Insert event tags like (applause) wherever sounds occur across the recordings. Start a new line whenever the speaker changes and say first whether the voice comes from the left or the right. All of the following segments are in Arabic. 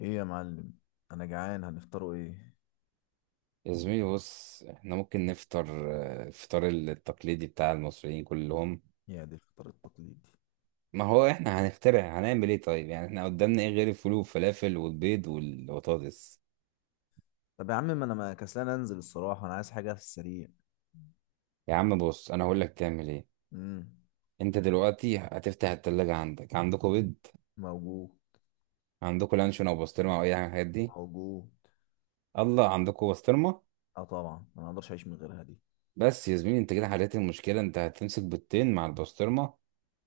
left: ايه يا معلم؟ انا جعان، هنفطروا ايه؟
right: يا زميلي بص، احنا ممكن نفطر الفطار التقليدي بتاع المصريين كلهم.
left: يا دي الفطار التقليدي!
right: ما هو احنا هنخترع، هنعمل ايه طيب؟ يعني احنا قدامنا ايه غير الفول والفلافل والبيض والبطاطس؟
left: طب يا عم، ما انا ما كسلان انزل الصراحه، انا عايز حاجه في السريع.
right: يا عم بص، انا هقول لك تعمل ايه.
left: امم.
right: انت دلوقتي هتفتح التلاجة، عندكوا بيض؟
left: موجود.
right: عندكوا لانشون او بسطرمة او اي حاجة من الحاجات دي؟
left: موجود.
right: الله، عندكوا بسطرمة.
left: اه طبعا انا ما اقدرش اعيش من غيرها دي.
right: بس يا زميلي انت كده حليت المشكلة. انت هتمسك بيضتين مع البسطرمة،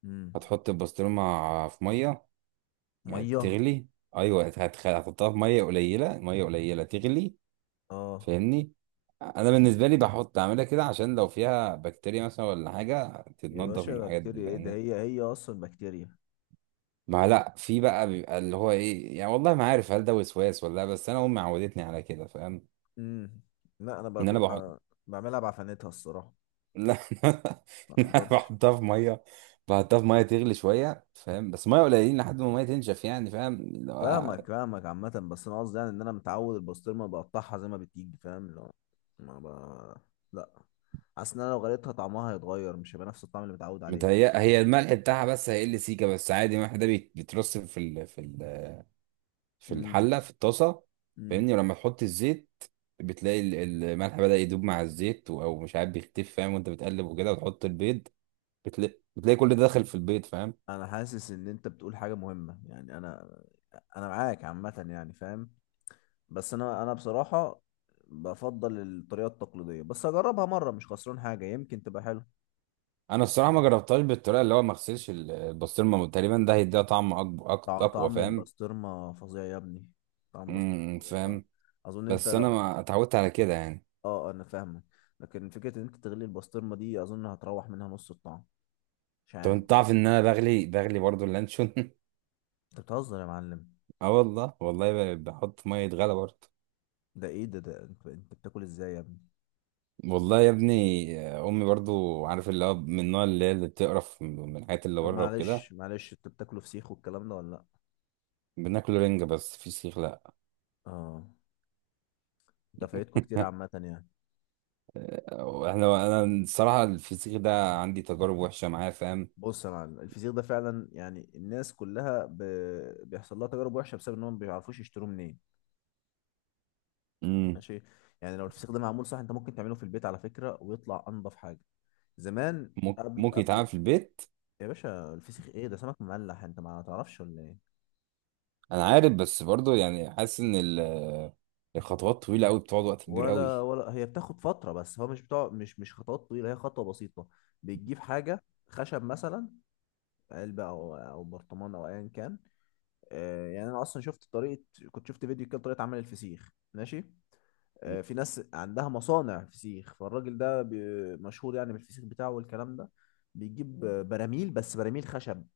left: امم.
right: هتحط البسطرمة في مية، يعني
left: ميه.
right: تغلي. ايوه، هتحطها في ميه قليله، ميه قليله تغلي.
left: اه.
right: فاهمني؟ انا بالنسبه لي بحط، اعملها كده عشان لو فيها بكتيريا مثلا ولا حاجه
left: يا
right: تتنضف من
left: باشا،
right: الحاجات دي.
left: بكتيريا ايه ده؟
right: فاهمني؟
left: هي هي اصلا بكتيريا.
right: ما لا في بقى بيبقى اللي هو ايه، يعني والله ما عارف هل ده وسواس ولا لا، بس انا امي عودتني على كده. فاهم؟
left: امم. لا، انا
right: ان انا بحط.
left: بعملها بعفنتها الصراحه.
right: لا (laughs)
left: ما
right: إن انا
left: اقدرش.
right: بحطها في ميه، بحطها في ميه تغلي شويه، فاهم؟ بس ميه قليلين لحد ما الميه تنشف، يعني فاهم؟
left: فاهمك فاهمك، عامة بس أنا قصدي يعني إن أنا متعود البسطرمة بقطعها زي ما بتيجي، فاهم اللي هو ما ب... لا. حاسس إن أنا لو غليتها طعمها هيتغير، مش هيبقى نفس الطعم اللي متعود عليه.
right: متهيأ هي الملح بتاعها بس هيقل سيكه، بس عادي الملح ده بيترص في
left: امم.
right: الحله، في الطاسه.
left: امم.
right: فاهمني؟ ولما تحط الزيت بتلاقي الملح بدأ يدوب مع الزيت، او مش عارف بيختف، فاهم؟ وانت بتقلب وكده وتحط البيض بتلاقي كل ده داخل في البيض، فاهم؟
left: أنا حاسس إن أنت بتقول حاجة مهمة، يعني أنا معاك عامة يعني، فاهم. بس أنا بصراحة بفضل الطريقة التقليدية، بس أجربها مرة مش خسران حاجة، يمكن تبقى حلو.
right: انا الصراحه ما جربتهاش بالطريقه اللي هو ما اغسلش البسطرمه. تقريبا ده هيديها طعم اقوى،
left: طعم
right: فاهم؟
left: البسطرمة فظيع يا ابني. طعم البسطرمة
right: امم،
left: فظيع.
right: فاهم.
left: فأظن أنت
right: بس انا
left: لو.
right: ما اتعودت على كده، يعني.
left: اه، انا فاهمك. لكن فكره ان انت تغلي البسطرمه دي اظن هتروح منها نص الطعم. مش
right: طب
left: عارف.
right: انت تعرف ان انا بغلي برضو اللانشون؟
left: انت بتهزر يا معلم؟
right: (laughs) اه والله، والله، بحط ميه غلا برضو.
left: ده ايه ده انت بتاكل ازاي يا ابني؟
right: والله يا ابني. امي برضو، عارف، اللي هو من النوع اللي هي اللي بتقرف من الحاجات اللي
left: طب
right: بره وكده.
left: معلش معلش، انت بتاكله فسيخ والكلام ده ولا لا؟
right: بناكل رنجة، بس فسيخ لا.
left: اه. انت فايتكوا كتير عامه يعني.
right: انا الصراحة الفسيخ ده عندي تجارب وحشة معاه، فاهم؟
left: بص يا معلم، الفسيخ ده فعلا يعني الناس كلها بيحصل لها تجارب وحشه بسبب انهم ما بيعرفوش يشتروه منين.
right: امم.
left: ماشي. يعني لو الفسيخ ده معمول صح انت ممكن تعمله في البيت على فكره، ويطلع انضف حاجه. زمان.
right: ممكن
left: قبل
right: ممكن
left: قبل.
right: يتعمل في البيت.
left: يا باشا الفسيخ ايه ده؟ سمك مملح، انت ما تعرفش ولا ايه؟
right: انا عارف، بس برضو يعني حاسس ان الخطوات طويلة قوي، بتقعد وقت كبير قوي.
left: ولا هي بتاخد فترة، بس هو مش بتاع مش خطوات طويلة، هي خطوة بسيطة. بتجيب حاجة خشب مثلا، علبة أو برطمان أو أيا كان. يعني أنا أصلا شفت طريقة، كنت شفت فيديو كده طريقة عمل الفسيخ، ماشي.
right: مم.
left: في ناس عندها مصانع فسيخ، فالراجل ده مشهور يعني بالفسيخ بتاعه والكلام ده. بيجيب براميل، بس براميل خشب،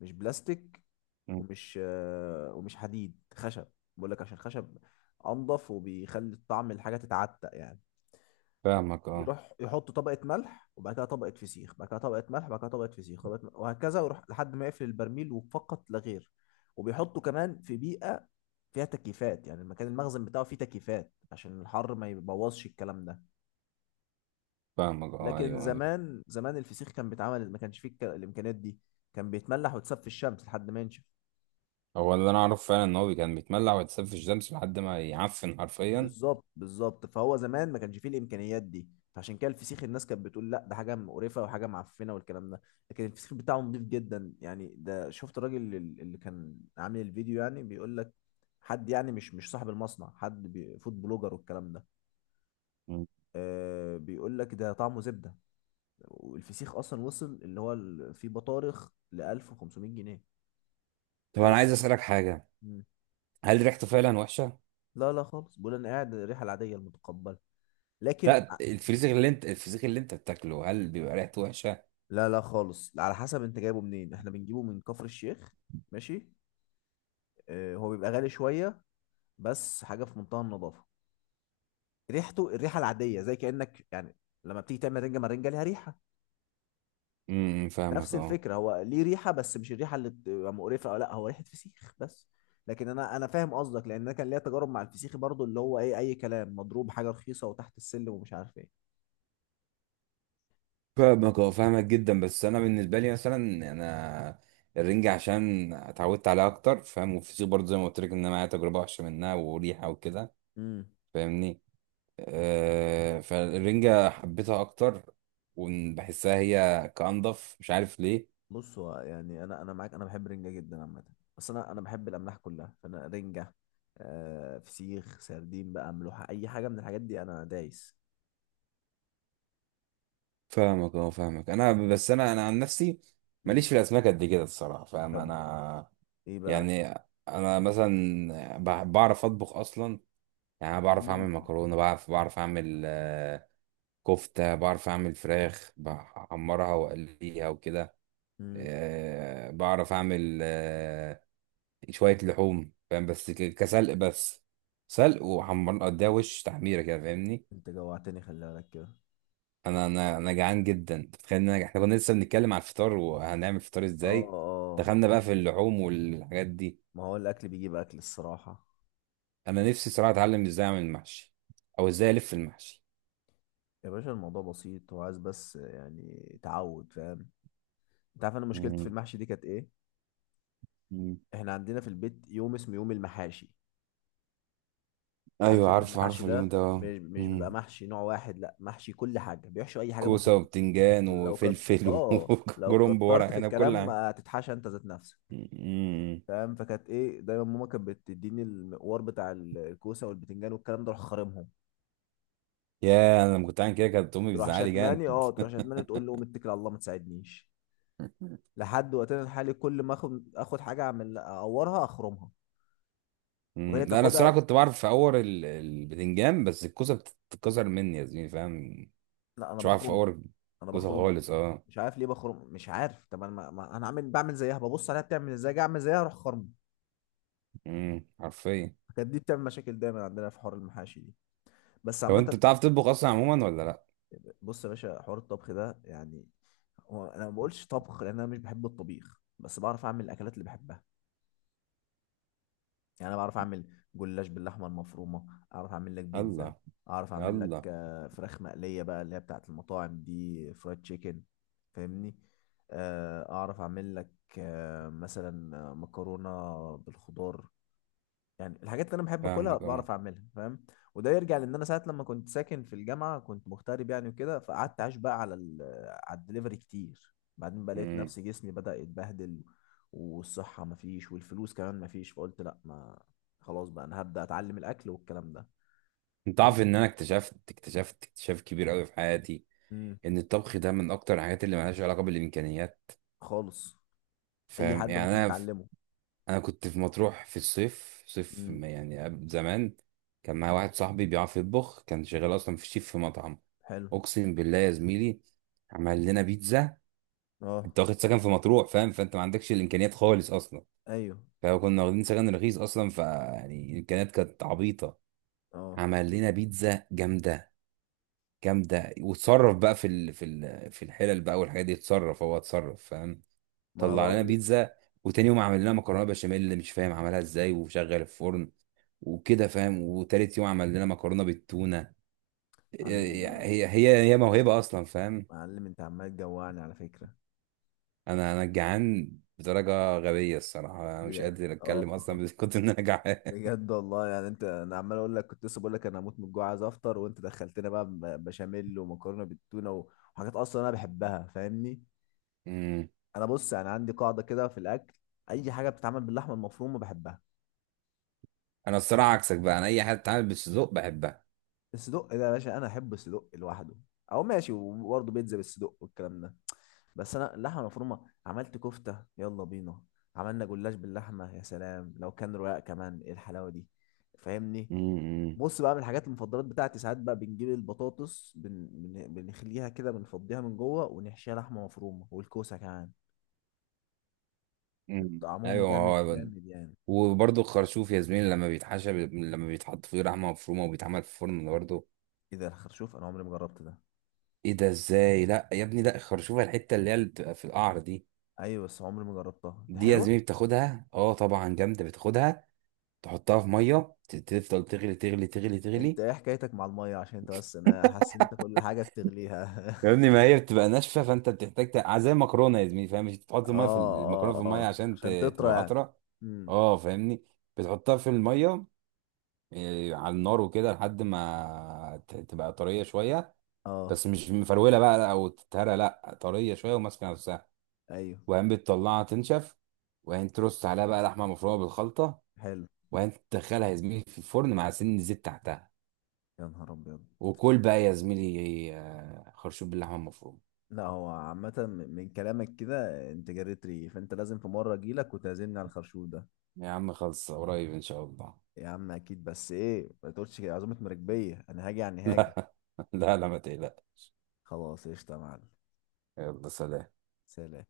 left: مش بلاستيك.
right: مم.
left: ومش ومش حديد، خشب. بقول لك عشان خشب أنضف وبيخلي الطعم الحاجة تتعتق يعني.
right: فاهمك، اه.
left: بيروح يحط طبقة ملح وبعد كده طبقة فسيخ، بعد كده طبقة ملح، بعد كده طبقة فسيخ، طبقة ملح، وهكذا، ويروح لحد ما يقفل البرميل وفقط لا غير. وبيحطه كمان في بيئة فيها تكييفات، يعني المكان المخزن بتاعه فيه تكييفات عشان الحر ما يبوظش الكلام ده.
right: فاهمك، اه،
left: لكن
right: ايوه، ايوه.
left: زمان زمان الفسيخ كان بيتعمل ما كانش فيه الإمكانيات دي، كان بيتملح ويتساب في الشمس لحد ما ينشف.
right: هو اللي انا اعرفه فعلا ان هو كان بيتملع ويتساب في الشمس لحد ما يعفن حرفيا.
left: بالظبط بالظبط، فهو زمان ما كانش فيه الامكانيات دي، فعشان كده الفسيخ الناس كانت بتقول لا ده حاجه مقرفه وحاجه معفنه والكلام ده. لكن الفسيخ بتاعه نضيف جدا يعني، ده شفت الراجل اللي كان عامل الفيديو، يعني بيقول لك حد يعني مش صاحب المصنع، حد فود بلوجر والكلام ده.
right: مم.
left: بيقول لك ده طعمه زبده. والفسيخ اصلا وصل اللي هو في بطارخ ل 1500 جنيه،
right: طب
left: تخيل
right: انا عايز
left: السعر.
right: اسالك حاجة،
left: مم.
right: هل ريحته فعلا وحشه؟
left: لا لا خالص، بيقول انا قاعد الريحه العاديه المتقبله. لكن.
right: لا، الفسيخ اللي انت بتاكله، هل بيبقى ريحته وحشه؟
left: لا لا خالص، على حسب انت جايبه منين، احنا بنجيبه من كفر الشيخ. ماشي. اه، هو بيبقى غالي شوية، بس حاجة في منتهى النظافة. ريحته الريحة العادية زي كأنك يعني لما بتيجي تعمل رنجة، مرنجة ليها ريحة.
right: امم، فاهمك،
left: نفس
right: اه.
left: الفكرة، هو ليه ريحة بس مش الريحة اللي بتبقى مقرفة او لا، هو ريحة فسيخ بس. لكن انا فاهم قصدك، لان انا كان ليا تجارب مع الفسيخ برضو، اللي هو ايه اي كلام مضروب، حاجة رخيصة وتحت السلم ومش عارف ايه.
right: فاهمك، اه، فاهمك جدا. بس انا بالنسبه لي مثلا، انا الرنجة عشان اتعودت عليها اكتر، فاهم؟ والفسيخ برضه زي ما قلت لك، ان انا معايا تجربه وحشه منها، وريحه وكده.
left: امم.
right: فاهمني؟ أه، فالرنجة حبيتها اكتر، وبحسها هي كأنضف، مش عارف ليه.
left: بص هو يعني انا معاك، انا بحب رنجه جدا عامه. بس انا بحب الاملاح كلها، فانا رنجه، فسيخ، سردين بقى، ملوحه، اي حاجه من الحاجات دي انا دايس.
right: فاهمك، اه. فاهمك، انا بس انا عن نفسي،
left: مم.
right: ماليش في الاسماك قد كده الصراحه. فاهم؟
left: طب
right: انا
left: ايه بقى؟
right: يعني، انا مثلا بعرف اطبخ اصلا. يعني أنا بعرف اعمل
left: مم.
right: مكرونه، بعرف اعمل كفته، بعرف اعمل فراخ بحمرها واقليها وكده.
left: مم.
right: بعرف اعمل شويه لحوم، فاهم؟ بس كسلق بس، سلق وحمر اديها وش تحميره كده. فاهمني؟
left: انت جوعتني خلي بالك كده.
right: انا جعان جدا، تخيل احنا كنا لسه بنتكلم على الفطار وهنعمل فطار
left: اه،
right: ازاي،
left: اه.
right: دخلنا بقى في اللحوم والحاجات دي.
left: ما هو الاكل بيجيب اكل الصراحه.
right: انا نفسي صراحه اتعلم ازاي اعمل المحشي، او ازاي الف المحشي.
left: يا باشا الموضوع بسيط، هو عايز بس يعني تعود فاهم. انت عارف انا مشكلتي في
right: مم.
left: المحشي دي كانت ايه؟
right: مم.
left: احنا عندنا في البيت يوم اسمه يوم المحاشي. عارف
right: ايوه
left: يوم
right: عارف، عارف
left: المحاشي
right: اليوم ده.
left: ده؟
right: آه.
left: مش بيبقى
right: مم.
left: محشي نوع واحد، لا، محشي كل حاجه، بيحشوا اي حاجه
right: كوسه
left: ممكن
right: وبتنجان
left: لو كت
right: وفلفل
left: اه
right: (laughs)
left: لو
right: وكرنب
left: كترت
right: ورق
left: في
right: عنب، كل
left: الكلام
right: حاجه.
left: هتتحشى انت ذات نفسك.
right: مم.
left: فاهم؟ فكانت ايه دايما، ماما كانت بتديني المقوار بتاع الكوسه والبتنجان والكلام ده اروح خارمهم،
right: يا انا لما كنت عامل كده كانت امي
left: تروح
right: بتزعلي
left: شتماني،
right: جامد.
left: اه، تروح شتماني تقول له متكل على الله ما تساعدنيش. لحد وقتنا الحالي كل ما اخد، اخد حاجه اعمل، اقورها، اخرمها
right: مم.
left: وهي
right: لا انا
left: تاخدها.
right: الصراحه كنت بعرف في اور البتنجان، بس الكوسه بتتكسر مني يا زميلي، فاهم؟
left: لا انا
right: مش بعرف في
left: بخرمه،
right: اور
left: انا
right: الكوسه
left: بخرمه،
right: خالص، اه.
left: مش عارف ليه بخرم، مش عارف. طب انا ما... ما... انا عامل بعمل زيها، ببص عليها بتعمل ازاي، اجي اعمل زيها اروح خرم.
right: مم. حرفيا.
left: كانت دي بتعمل مشاكل دايما عندنا في حوار المحاشي دي. بس
right: طب
left: عامة،
right: انت بتعرف تطبخ اصلا عموما ولا لا؟
left: بص يا باشا، حوار الطبخ ده يعني هو انا ما بقولش طبخ لان انا مش بحب الطبيخ، بس بعرف اعمل الاكلات اللي بحبها. يعني انا بعرف اعمل جلاش باللحمه المفرومه، اعرف اعمل لك بيتزا،
right: الله،
left: اعرف اعمل لك
right: الله.
left: فراخ مقليه بقى اللي هي بتاعت المطاعم دي، فرايد تشيكن، فاهمني. اعرف اعمل لك مثلا مكرونه بالخضار. يعني الحاجات اللي انا بحب اكلها
right: فاهمك، اه.
left: بعرف اعملها، فاهم؟ وده يرجع لان انا ساعه لما كنت ساكن في الجامعه كنت مغترب يعني وكده، فقعدت عايش بقى على على الدليفري كتير. بعدين بقى لقيت نفسي جسمي بدأ يتبهدل، والصحه مفيش والفلوس كمان مفيش، فقلت لا ما. خلاص بقى انا هبدأ اتعلم الاكل والكلام ده.
right: انت عارف ان انا اكتشفت اكتشاف كبير قوي في حياتي،
left: امم.
right: ان الطبخ ده من اكتر الحاجات اللي ملهاش علاقه بالامكانيات.
left: خالص. اي
right: فاهم؟
left: حد
right: يعني
left: ممكن
right: انا
left: يتعلمه.
right: انا كنت في مطروح في الصيف، صيف
left: امم.
right: ما يعني قبل زمان. كان معايا واحد صاحبي بيعرف يطبخ، كان شغال اصلا في الشيف، في مطعم.
left: حلو.
right: اقسم بالله يا زميلي، عمل لنا بيتزا.
left: اه
right: انت واخد سكن في مطروح، فاهم؟ فانت ما عندكش الامكانيات خالص اصلا،
left: ايوه.
right: فكنا واخدين سكن رخيص اصلا، فيعني الامكانيات كانت عبيطه.
left: اه،
right: عمل لنا بيتزا جامده، جامده. وتصرف بقى في الحلل بقى والحاجات دي، اتصرف هو اتصرف، فاهم؟
left: ما انا
right: طلع لنا
left: بقول لك.
right: بيتزا. وتاني يوم عمل لنا مكرونه بشاميل، اللي مش فاهم عملها ازاي، وشغل الفرن وكده، فاهم؟ وتالت يوم عمل لنا مكرونه بالتونه.
left: معلم
right: هي موهبه اصلا، فاهم؟
left: معلم، انت عمال تجوعني على فكره.
right: انا جعان بدرجه غبيه الصراحه، انا مش
left: بجد.
right: قادر
left: اه.
right: اتكلم اصلا، بس كنت ان انا جعان.
left: بجد والله يعني، انت انا عمال اقول لك كنت لسه بقول لك انا هموت من الجوع عايز افطر، وانت دخلتنا بقى بشاميل ومكرونه بالتونه وحاجات اصلا انا بحبها، فاهمني.
right: أمم.
left: انا بص يعني عندي قاعده كده في الاكل، اي حاجه بتتعمل باللحمه المفرومه بحبها.
right: انا الصراحه عكسك بقى، انا اي حاجه بتتعمل بالسجق بحبها.
left: الصدق ده يا باشا، انا احب الصدق لوحده او ماشي، وبرضه بيتزا بالصدق والكلام ده. بس انا اللحمه المفرومه عملت كفته يلا بينا، عملنا جلاش باللحمه يا سلام، لو كان رقاق كمان ايه الحلاوه دي. فاهمني.
right: أمم.
left: بص بقى، من الحاجات المفضلات بتاعتي ساعات بقى بنجيب البطاطس، بنخليها كده، بنفضيها من جوه ونحشيها لحمه مفرومه، والكوسه كمان.
right: أمم.
left: طعمهم
right: ايوه، ما
left: جامد جامد يعني.
right: هو. وبرضه الخرشوف يا زميلي، لما بيتحشى لما بيتحط فيه لحمه مفرومه وبيتعمل في الفرن برضه.
left: ايه ده الخرشوف؟ انا عمري ما جربت ده.
right: ايه ده؟ ازاي؟ لا يا ابني، لا، الخرشوفه، الحته اللي هي اللي بتبقى في القعر دي.
left: ايوه بس عمري ما جربتها، ده
right: دي يا زميلي
left: حلوه.
right: بتاخدها، اه طبعا جامده. بتاخدها تحطها في ميه، تفضل تغلي، تغلي، تغلي،
left: انت
right: تغلي.
left: ايه حكايتك مع الميه؟ عشان انت بس، انا حاسس ان انت كل حاجه بتغليها.
right: يا ابني ما هي بتبقى ناشفه، فانت بتحتاج زي المكرونه يا زميلي، فاهم؟ مش بتحط
left: (laughs)
right: الميه في
left: اه.
right: المكرونه في
left: اه
right: الميه
left: اه،
right: عشان
left: عشان تطرى
right: تبقى
left: يعني.
right: اطرى.
left: امم.
right: اه، فاهمني؟ بتحطها في الميه، على النار وكده لحد ما تبقى طريه شويه.
left: اه
right: بس مش مفروله بقى او تتهرى، لا، طريه شويه وماسكه نفسها.
left: ايوه.
right: وبعدين بتطلعها تنشف. وبعدين ترص عليها بقى لحمه مفرومه بالخلطه.
left: حلو.
right: وبعدين تدخلها يا زميلي في الفرن مع سن زيت تحتها.
left: يا نهار ابيض!
right: وكل بقى يا زميلي خرشوف باللحمه المفرومه.
left: لا هو عامة من كلامك كده انت جريت ريقي، فانت لازم في مرة اجيلك وتعزمني على الخرشوف ده.
right: يا عم خلص، قريب ان شاء الله.
left: يا عم اكيد، بس ايه ما تقولش كده عزومه مراكبيه، انا هاجي يعني
right: (laughs)
left: هاجي.
right: لا، لا، لا، ما تقلقش.
left: خلاص قشطه يا معلم.
right: يلا سلام.
left: سلام.